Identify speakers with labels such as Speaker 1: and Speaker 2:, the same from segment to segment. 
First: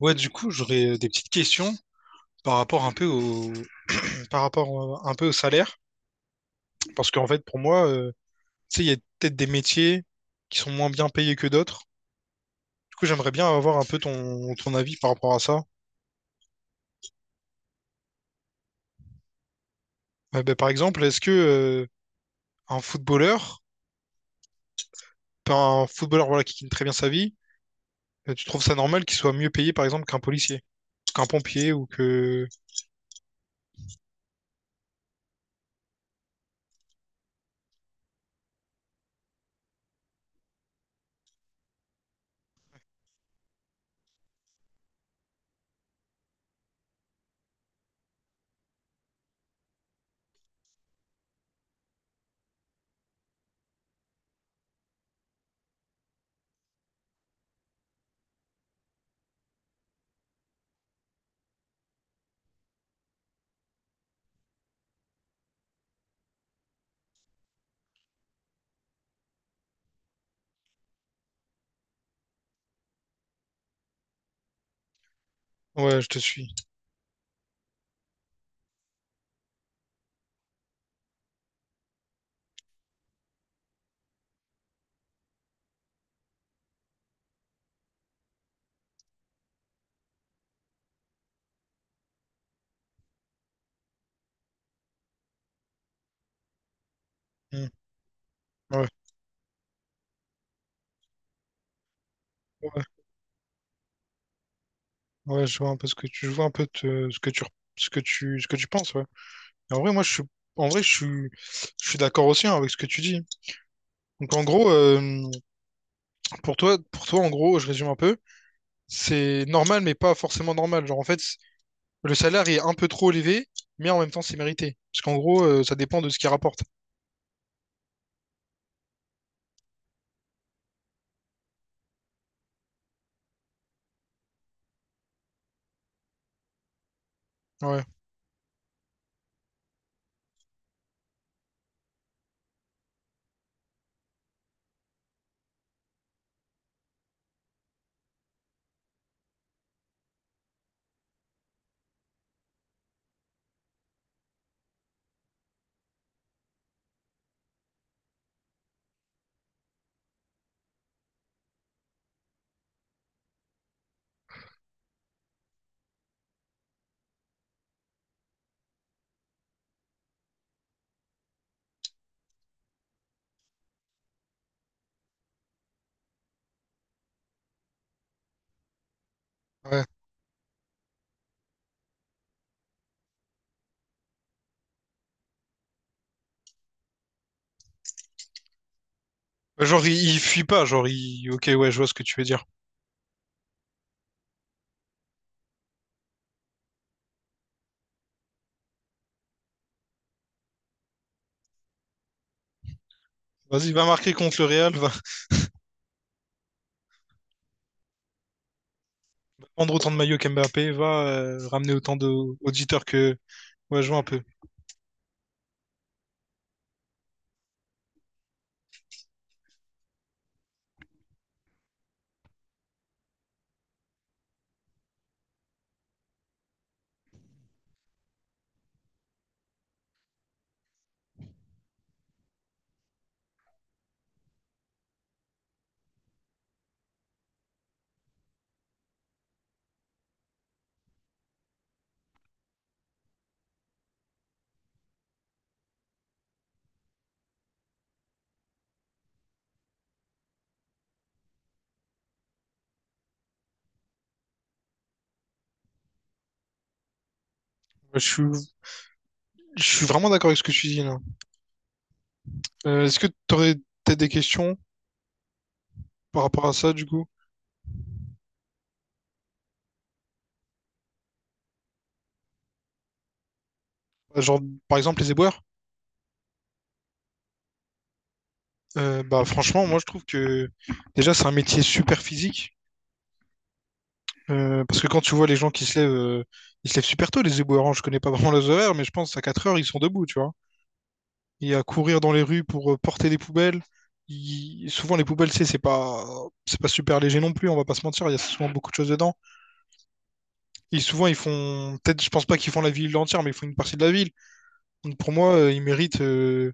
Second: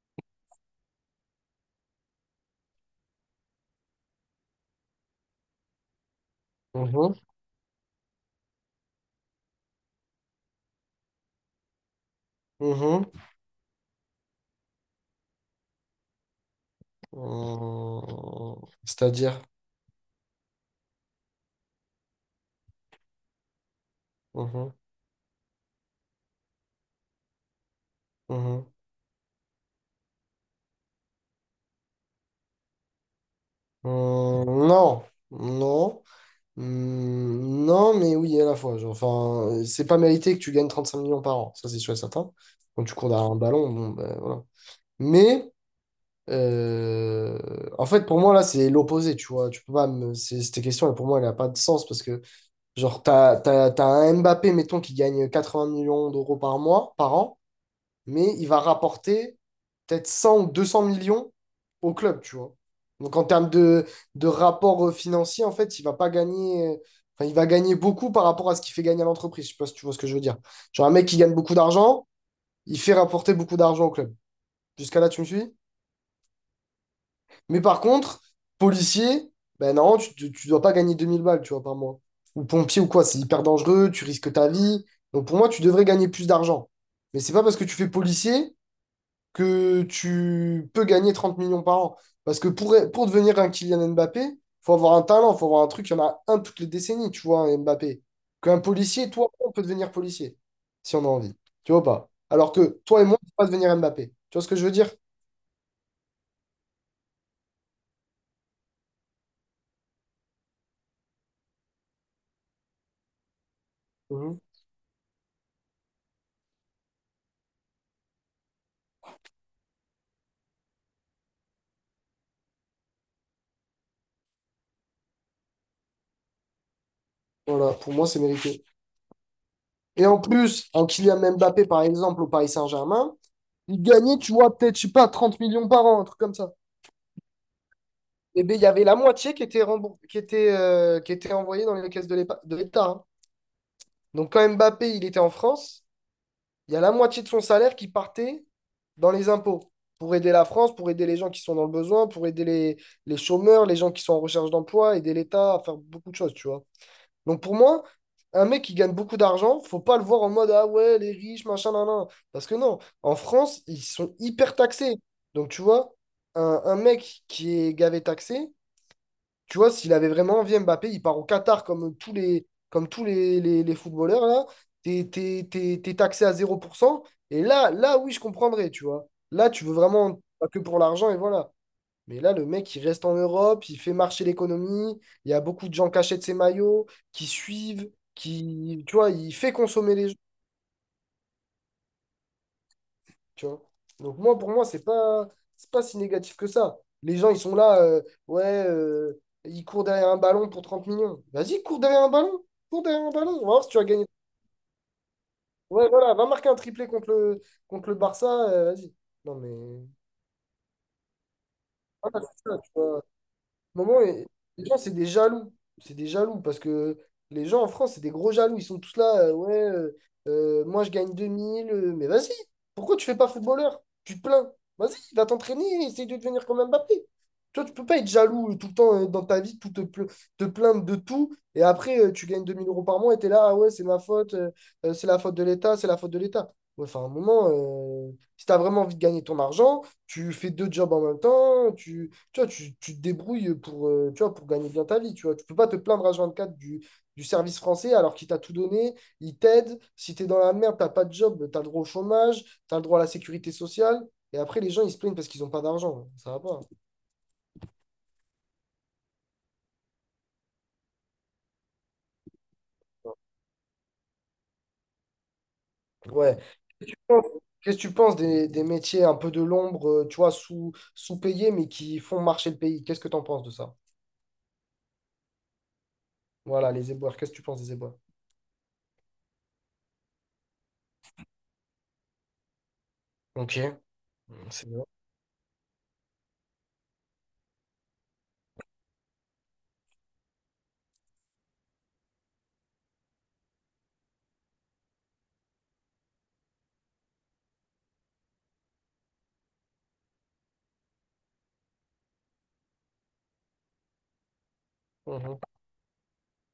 Speaker 1: Ouais, du coup, j'aurais des petites questions par rapport par rapport un peu au salaire. Parce
Speaker 2: Mhm,
Speaker 1: qu'en fait, pour moi, tu sais, il y a peut-être des métiers qui sont moins bien payés que d'autres. Du coup,
Speaker 2: mhm.
Speaker 1: j'aimerais bien avoir un peu ton avis par rapport à ça.
Speaker 2: Euh, C'est-à-dire,
Speaker 1: Par exemple, est-ce que un footballeur,
Speaker 2: Mhm,
Speaker 1: enfin, un footballeur voilà, qui gagne très bien sa vie, tu trouves
Speaker 2: mhm.
Speaker 1: ça normal qu'il soit mieux payé, par exemple, qu'un policier, qu'un pompier ou que...
Speaker 2: Non, non, Hmm, non, mais oui, à la fois. Genre, enfin, c'est pas mérité que tu gagnes 35 millions par an, ça c'est sûr et certain. Quand tu cours derrière un ballon, bon, ben voilà. Mais, euh, en fait, pour moi, là, c'est l'opposé, tu vois. Tu peux pas me... Cette question, pour moi, elle a pas de sens parce que, genre, t'as un Mbappé, mettons, qui gagne 80 millions d'euros par mois, par an. Mais il va rapporter peut-être 100 ou 200 millions au club, tu vois. Donc en termes de, rapport financier, en fait, il va pas gagner. Enfin, il va gagner beaucoup par rapport à ce qu'il fait gagner à l'entreprise. Je sais pas si tu vois ce que je veux dire. Genre un mec qui gagne beaucoup d'argent, il fait rapporter beaucoup d'argent au club. Jusqu'à là, tu me suis?
Speaker 1: Ouais, je te suis.
Speaker 2: Mais par contre, policier, ben non, dois pas gagner 2000 balles, tu vois, par mois. Ou pompier ou quoi, c'est hyper dangereux, tu risques ta vie. Donc pour moi, tu devrais gagner plus d'argent. Mais c'est pas parce que tu fais policier que tu peux gagner 30 millions par an. Parce que pour devenir un Kylian Mbappé, il faut avoir un talent, il faut avoir un truc. Il y en a un toutes les décennies, tu vois, un
Speaker 1: Hmm.
Speaker 2: Mbappé. Qu'un
Speaker 1: Ouais,
Speaker 2: policier, toi, on peut devenir policier, si on a envie. Tu vois ou pas? Alors que
Speaker 1: ouais,
Speaker 2: toi et moi, on ne peut pas devenir Mbappé. Tu vois ce que je veux dire?
Speaker 1: ouais, je vois un peu ce que tu, je vois un peu ce que tu, ce que tu penses, ouais. Et en vrai, en vrai, je suis, je suis d'accord aussi hein, avec ce que tu dis. Donc,
Speaker 2: Mhm.
Speaker 1: en gros, pour toi, en gros, je résume un peu, c'est normal, mais pas forcément normal. Genre, en fait, le salaire est un peu trop élevé, mais en même temps, c'est mérité. Parce qu'en gros, ça dépend de ce qu'il rapporte.
Speaker 2: Voilà, pour moi, c'est mérité. Et en plus, un Kylian Mbappé, par exemple, au Paris Saint-Germain, il gagnait, tu vois, peut-être, je sais pas, 30 millions par an, un truc comme ça.
Speaker 1: Ouais,
Speaker 2: Et bien, il y avait la moitié qui était remboursée, qui était envoyée dans les caisses de de l'État. Hein. Donc quand Mbappé, il était en France, il y a la moitié de son salaire qui partait dans les impôts pour aider la France, pour aider les gens qui sont dans le besoin, pour aider les chômeurs, les gens qui sont en recherche d'emploi, aider l'État à faire beaucoup de choses, tu vois. Donc pour moi, un mec qui gagne beaucoup d'argent, faut pas le voir en mode ah ouais, les riches, machin, nan, nan. Parce que non, en France, ils sont hyper taxés. Donc tu vois, un mec qui est gavé taxé, tu vois, s'il avait vraiment envie, Mbappé, il part au Qatar comme tous les footballeurs, là. T'es taxé à 0%. Et là, là, oui, je comprendrais, tu vois. Là, tu veux
Speaker 1: ouais.
Speaker 2: vraiment pas que pour l'argent, et voilà. Mais là, le mec, il reste en Europe, il fait marcher l'économie. Il y a beaucoup de gens qui achètent ses maillots, qui suivent, qui, tu vois, il fait
Speaker 1: Bah, genre,
Speaker 2: consommer les gens.
Speaker 1: il fuit pas. Genre, il... Ok, ouais, je vois ce que tu veux dire.
Speaker 2: Tu vois? Donc moi, pour moi, c'est pas si négatif que ça. Les gens, ils sont là, ouais, ils courent derrière un ballon pour 30 millions. Vas-y, cours derrière un ballon. Cours derrière un ballon. On va voir si
Speaker 1: Vas-y,
Speaker 2: tu
Speaker 1: va
Speaker 2: vas gagner.
Speaker 1: marquer contre le Real, va
Speaker 2: Ouais, voilà, va marquer un triplé contre le Barça. Vas-y. Non,
Speaker 1: prendre
Speaker 2: mais...
Speaker 1: autant de maillots qu'Mbappé, va ramener autant
Speaker 2: voilà, c'est ça, tu
Speaker 1: d'auditeurs
Speaker 2: vois.
Speaker 1: que... Ouais, je vois
Speaker 2: moment,
Speaker 1: un peu. Ouais,
Speaker 2: et- les gens, c'est des jaloux. C'est des jaloux parce que les gens en France, c'est des gros jaloux. Ils sont tous là, ouais, moi je gagne 2000, mais vas-y, pourquoi tu fais pas footballeur? Tu te plains. Vas-y, va t'entraîner, essaye de devenir comme Mbappé. Toi, tu peux pas être jaloux tout le temps dans ta vie, te plaindre de tout, et après, tu gagnes 2000 euros par mois et t'es là, ah ouais, c'est ma faute, c'est la faute de l'État, c'est la faute de l'État. Ouais, enfin, à un moment, si t'as vraiment envie de gagner ton argent, tu fais deux jobs en même temps, tu vois, tu te débrouilles pour, tu vois, pour gagner bien ta vie. Tu vois, tu peux pas te plaindre à 24 du service français alors qu'il t'a tout donné, il t'aide. Si tu es dans la merde, t'as pas de job, tu as le droit au chômage, tu as le droit à la sécurité sociale. Et après, les gens, ils se plaignent parce qu'ils n'ont pas d'argent. Ça va pas.
Speaker 1: Je suis, je suis vraiment d'accord avec ce que tu dis, là. Est-ce que t'aurais peut-être des questions par
Speaker 2: Ouais.
Speaker 1: rapport à ça, du coup.
Speaker 2: Qu'est-ce que tu penses des métiers un peu de l'ombre, tu vois, sous-payés, mais qui font marcher le pays? Qu'est-ce que tu en penses de ça?
Speaker 1: Bah, genre, par exemple, les éboueurs.
Speaker 2: Voilà, les éboueurs. Qu'est-ce que tu penses des éboueurs?
Speaker 1: Franchement, moi, je trouve que déjà, c'est un métier super physique.
Speaker 2: Ok, c'est
Speaker 1: Parce
Speaker 2: bien.
Speaker 1: que quand tu vois les gens qui se lèvent, ils se lèvent super tôt, les éboueurs, hein. Je connais pas vraiment leurs horaires, mais je pense à 4 heures, ils sont debout, tu vois. Et à courir dans les rues pour porter des poubelles. Souvent, les poubelles, c'est pas super léger non plus, on va pas se mentir. Il y a souvent beaucoup de choses dedans. Et souvent, ils font. Peut-être, je pense pas qu'ils font la ville entière, mais ils font une partie de la ville. Donc, pour moi,
Speaker 2: Mhm,
Speaker 1: ils méritent, euh,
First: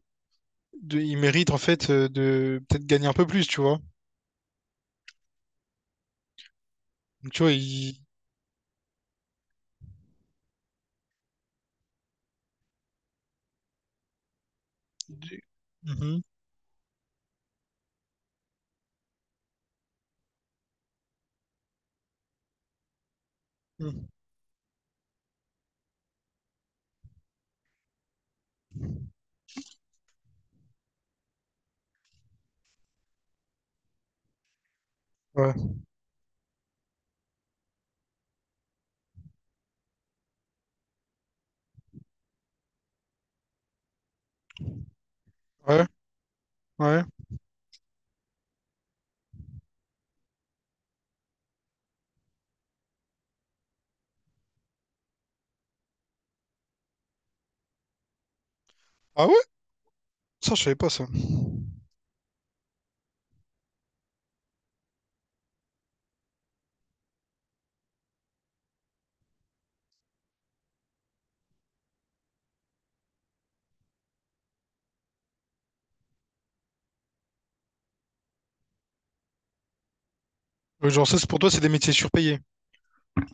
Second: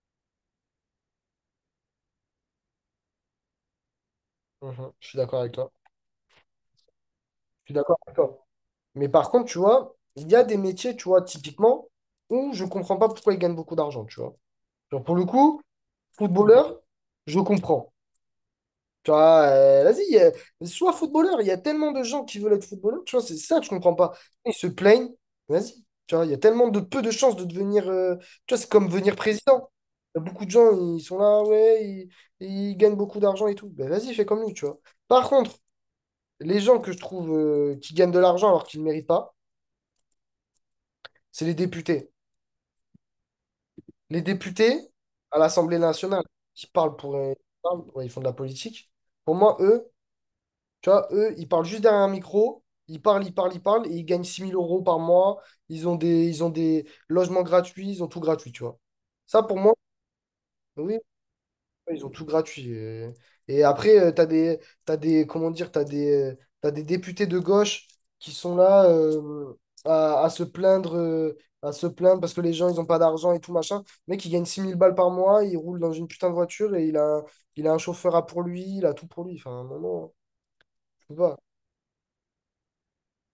Speaker 1: de... ils méritent, en fait, de peut-être gagner un peu plus, tu vois.
Speaker 2: mhm. Je suis d'accord avec toi.
Speaker 1: Donc, tu vois,
Speaker 2: Je suis d'accord avec toi. Mais par contre, tu vois, il y a des métiers, tu vois, typiquement, où je comprends pas pourquoi ils gagnent beaucoup d'argent, tu vois. Genre, pour le
Speaker 1: il-
Speaker 2: coup,
Speaker 1: mhm,
Speaker 2: footballeur, je comprends. Tu vois, vas-y, sois footballeur. Il y a tellement de gens qui veulent être footballeur, tu vois, c'est ça que je comprends
Speaker 1: mhm.
Speaker 2: pas. Ils se plaignent, vas-y. Tu vois, il y a tellement de peu de chances de devenir. Tu vois, c'est comme venir président. Il y a beaucoup de gens, ils sont là, ouais, ils gagnent beaucoup d'argent et tout. Ben, vas-y, fais comme lui, tu vois. Par
Speaker 1: Ouais,
Speaker 2: contre, les gens que je trouve qui gagnent de l'argent alors qu'ils ne méritent pas, c'est les députés. Les députés à l'Assemblée
Speaker 1: ouais,
Speaker 2: nationale qui parlent
Speaker 1: ouais.
Speaker 2: ouais, ils font de la politique. Pour moi, eux, tu vois, eux, ils parlent juste derrière un micro, ils parlent, ils parlent, ils parlent, et ils gagnent 6000 euros par mois, ils ont des logements gratuits, ils ont tout gratuit, tu vois.
Speaker 1: Ah ouais?
Speaker 2: Ça, pour moi,
Speaker 1: Ça, je savais pas
Speaker 2: oui,
Speaker 1: ça.
Speaker 2: ouais, ils ont tout gratuit. Et après, tu as des, t'as des, comment dire, t'as des députés de gauche qui sont là à se plaindre, parce que les gens, ils n'ont pas d'argent et tout machin. Le mec, il gagne 6000 balles par mois, il roule dans une putain de voiture et il a un chauffeur à pour lui, il a tout pour lui. Enfin, non, non, tu
Speaker 1: Genre,
Speaker 2: peux
Speaker 1: ça, c'est
Speaker 2: pas.
Speaker 1: pour toi, c'est des métiers surpayés.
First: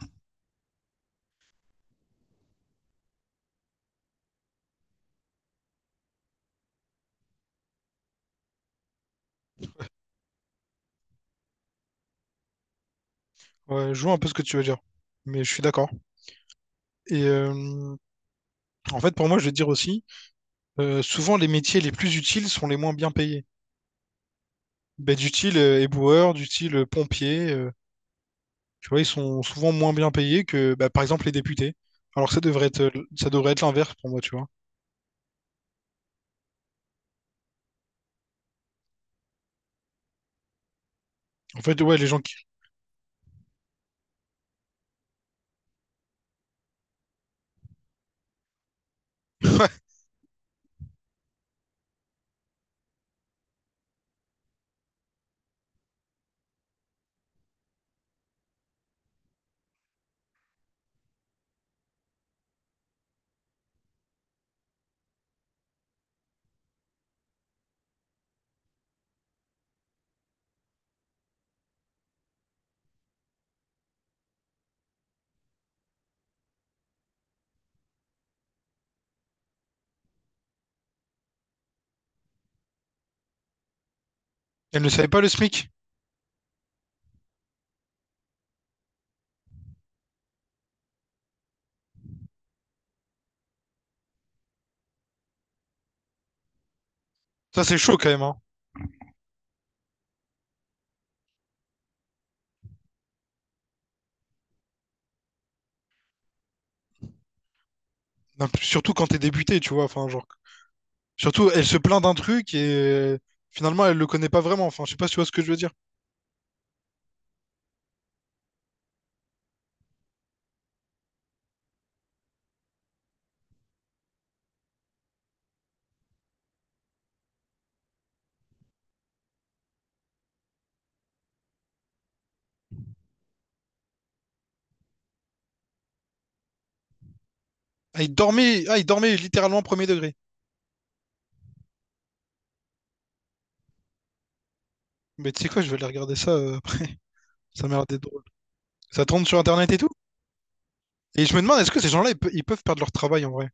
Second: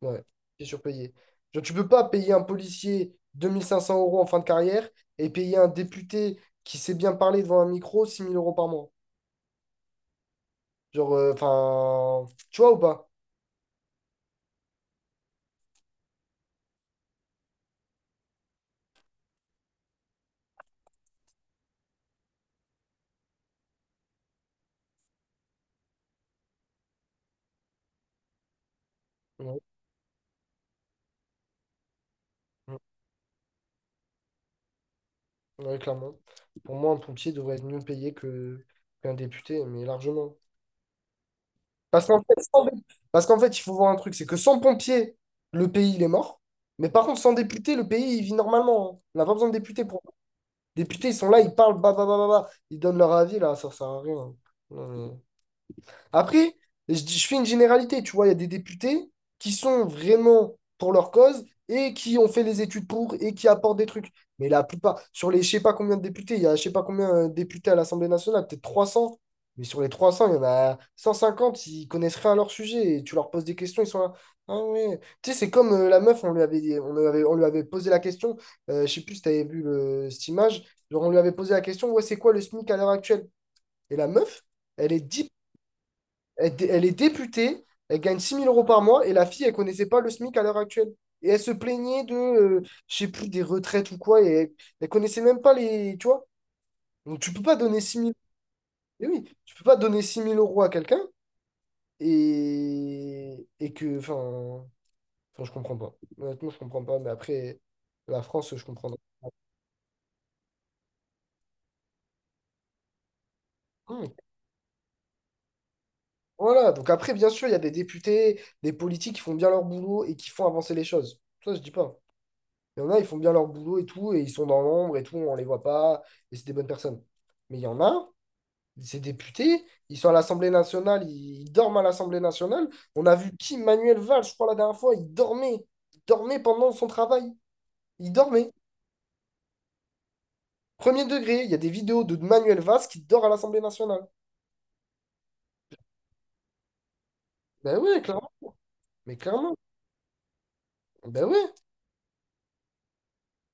Speaker 2: Ouais, c'est surpayé. Genre, tu peux pas payer un policier 2500 euros en fin de carrière et payer un député qui sait bien parler devant un micro 6000 euros par mois. Genre, enfin, tu vois ou pas?
Speaker 1: Ouais, je vois un peu ce que tu veux dire. Mais je suis d'accord. Et en fait, pour moi, je vais te dire aussi, souvent, les métiers les plus utiles sont les moins bien payés. Bah, du style éboueur, du style pompier, tu vois, ils sont
Speaker 2: Ouais,
Speaker 1: souvent moins bien payés que, bah, par exemple, les députés. Alors que
Speaker 2: mm,
Speaker 1: ça devrait être l'inverse pour moi, tu vois.
Speaker 2: ouais, clairement. Pour moi, un pompier devrait être mieux payé que qu'un député, mais largement.
Speaker 1: En fait, ouais, les
Speaker 2: Parce qu'en
Speaker 1: gens qui...
Speaker 2: fait, il faut voir un truc, c'est que sans pompier, le pays, il est mort. Mais par contre, sans député, le pays, il vit normalement. Hein. On n'a pas besoin de députés pour... Députés, ils sont là, ils parlent, bah, bah, bah, bah, bah. Ils donnent leur avis, là, ça sert à rien. Non, mais- après, je fais une généralité, tu vois, il y a des députés qui sont vraiment pour leur cause et qui ont fait les études pour et qui apportent des trucs. Mais la plupart, sur les je sais pas combien de députés, il y a je sais pas combien de députés à l'Assemblée nationale, peut-être 300, mais sur les 300 il y en a 150, ils connaissent rien à leur sujet et tu leur poses des questions, ils sont là. Ah ouais. Tu sais, c'est comme la meuf, on lui avait posé la question, je sais plus si tu avais vu cette image, genre on lui avait posé la question, ouais, c'est quoi le SMIC à l'heure actuelle? Et la meuf,
Speaker 1: Elles ne
Speaker 2: elle est
Speaker 1: savaient pas le
Speaker 2: 10
Speaker 1: SMIC.
Speaker 2: elle est députée, elle gagne 6000 euros par mois et la fille, elle connaissait pas le SMIC à l'heure actuelle. Et elle se plaignait de, je sais plus, des retraites ou quoi, et elle connaissait même pas les, tu vois. Donc tu peux pas
Speaker 1: Ça, c'est
Speaker 2: donner
Speaker 1: chaud
Speaker 2: six
Speaker 1: quand
Speaker 2: mille,
Speaker 1: même, hein.
Speaker 2: eh oui, tu peux pas donner 6000 euros à quelqu'un et que, enfin, je comprends pas. Honnêtement, je comprends pas, mais après, la
Speaker 1: Non,
Speaker 2: France, je
Speaker 1: surtout
Speaker 2: comprendrai.
Speaker 1: quand t'es débuté, tu vois. Enfin, genre, surtout, elle se plaint d'un truc et finalement, elle le
Speaker 2: Hmm.
Speaker 1: connaît pas vraiment. Enfin, je sais pas si tu vois ce que je veux dire.
Speaker 2: Voilà, donc après, bien sûr, il y a des députés, des politiques qui font bien leur boulot et qui font avancer les choses. Ça, je dis pas. Il y en a, ils font bien leur boulot et tout, et ils sont dans l'ombre et tout, on les voit pas, et c'est des bonnes personnes. Mais il y en a, ces députés, ils sont à l'Assemblée nationale, ils dorment à l'Assemblée nationale. On a vu qui, Manuel Valls, je crois, la dernière fois, il dormait. Il dormait pendant son travail. Il dormait.
Speaker 1: Ah, il dormait littéralement premier degré.
Speaker 2: Premier degré, il y a des vidéos de Manuel Valls qui dort à l'Assemblée nationale.
Speaker 1: Mais tu sais quoi, je vais aller regarder ça après. Ça m'a
Speaker 2: Ben
Speaker 1: l'air d'être
Speaker 2: ouais,
Speaker 1: drôle.
Speaker 2: clairement.
Speaker 1: Ça
Speaker 2: Mais
Speaker 1: tourne sur
Speaker 2: clairement.
Speaker 1: Internet et tout? Et
Speaker 2: Ben
Speaker 1: je me
Speaker 2: ouais.
Speaker 1: demande, est-ce que ces gens-là, ils peuvent perdre leur travail en vrai?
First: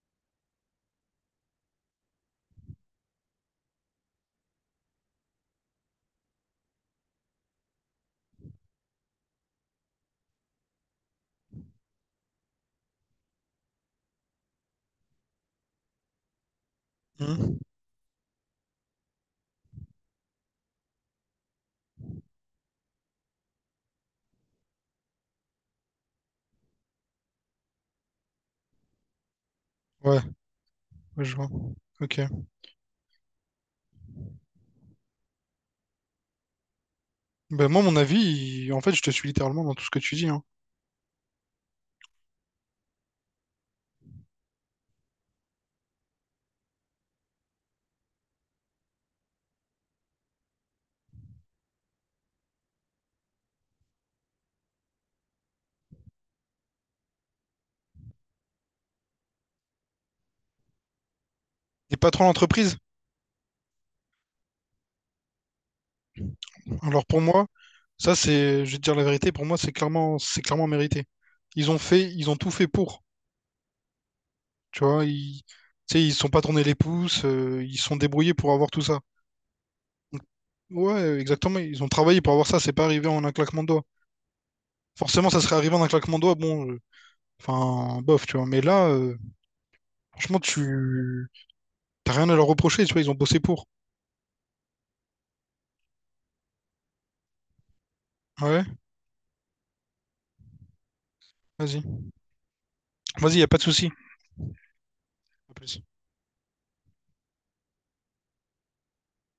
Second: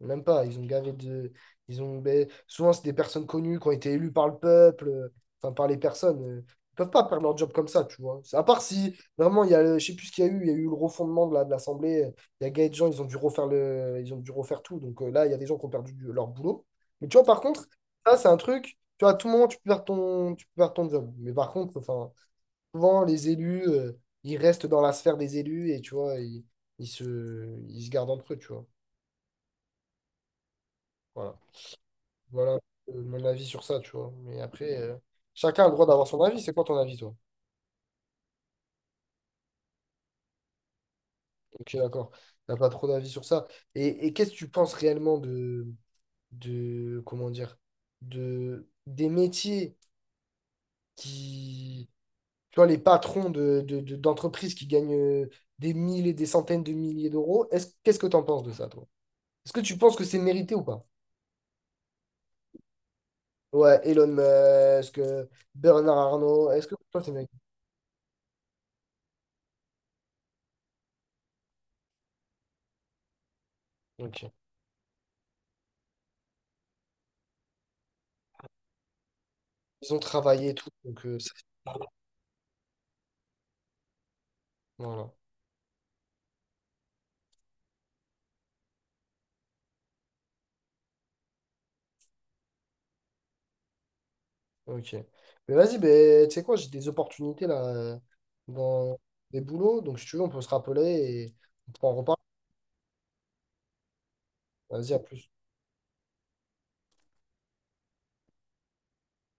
Speaker 2: Même pas, ils ont gavé de. Ils ont... ben, souvent, c'est des personnes connues qui ont été élues par le peuple, enfin par les personnes. Ils peuvent pas perdre leur job comme ça, tu vois. À part si vraiment, il y a le... je sais plus ce qu'il y a eu, il y a eu le refondement de de l'Assemblée. Il y a gagné de gens, ils ont dû refaire le... ils ont dû refaire tout. Donc là, il y a des gens qui ont perdu leur boulot. Mais tu vois, par
Speaker 1: Hmm.
Speaker 2: contre, ça, c'est un truc. Tu vois, à tout moment, tu peux perdre ton job. Mais par contre, enfin, souvent, les élus, ils restent dans la sphère des élus et tu vois, ils se... ils se gardent entre eux, tu vois.
Speaker 1: Ouais, ouais,
Speaker 2: Voilà.
Speaker 1: je vois. Ok.
Speaker 2: Voilà mon avis sur ça, tu vois. Mais après, chacun a le droit d'avoir son avis. C'est quoi ton avis, toi?
Speaker 1: Ben moi, mon avis, en fait, je te suis littéralement dans tout ce que tu dis, hein.
Speaker 2: Ok, d'accord. T'as pas trop d'avis sur ça. Et qu'est-ce que tu penses réellement de, comment dire, des métiers qui, tu vois, les patrons d'entreprises qui gagnent des mille et des centaines de milliers d'euros. Qu'est-ce que t'en penses de ça, toi? Est-ce que tu penses que c'est mérité ou pas?
Speaker 1: T'es patron d'entreprise?
Speaker 2: Ouais, Elon Musk, Bernard Arnault, est-ce que toi,
Speaker 1: Alors
Speaker 2: c'est
Speaker 1: pour
Speaker 2: mérité?
Speaker 1: moi, je vais te dire la vérité, pour moi c'est clairement mérité. Ils ont tout fait pour,
Speaker 2: Ok.
Speaker 1: tu sais, ils se sont pas tournés les pouces, ils se sont débrouillés pour avoir tout ça.
Speaker 2: Ils ont
Speaker 1: Donc,
Speaker 2: travaillé et tout, donc
Speaker 1: ouais, exactement, ils ont travaillé pour avoir ça, c'est pas arrivé en un claquement de doigts.
Speaker 2: voilà.
Speaker 1: Forcément, ça serait arrivé en un claquement de doigts, bon, enfin, bof, tu vois, mais là, franchement, t'as rien à leur reprocher, tu vois, ils ont bossé pour.
Speaker 2: Ok. Mais vas-y, ben, tu sais quoi, j'ai des opportunités là
Speaker 1: Ouais,
Speaker 2: dans des boulots. Donc, si tu veux, on peut se rappeler et on
Speaker 1: vas-y,
Speaker 2: pourra en reparler.
Speaker 1: vas-y, y a pas de souci.
Speaker 2: Vas-y, à plus.
Speaker 1: À plus.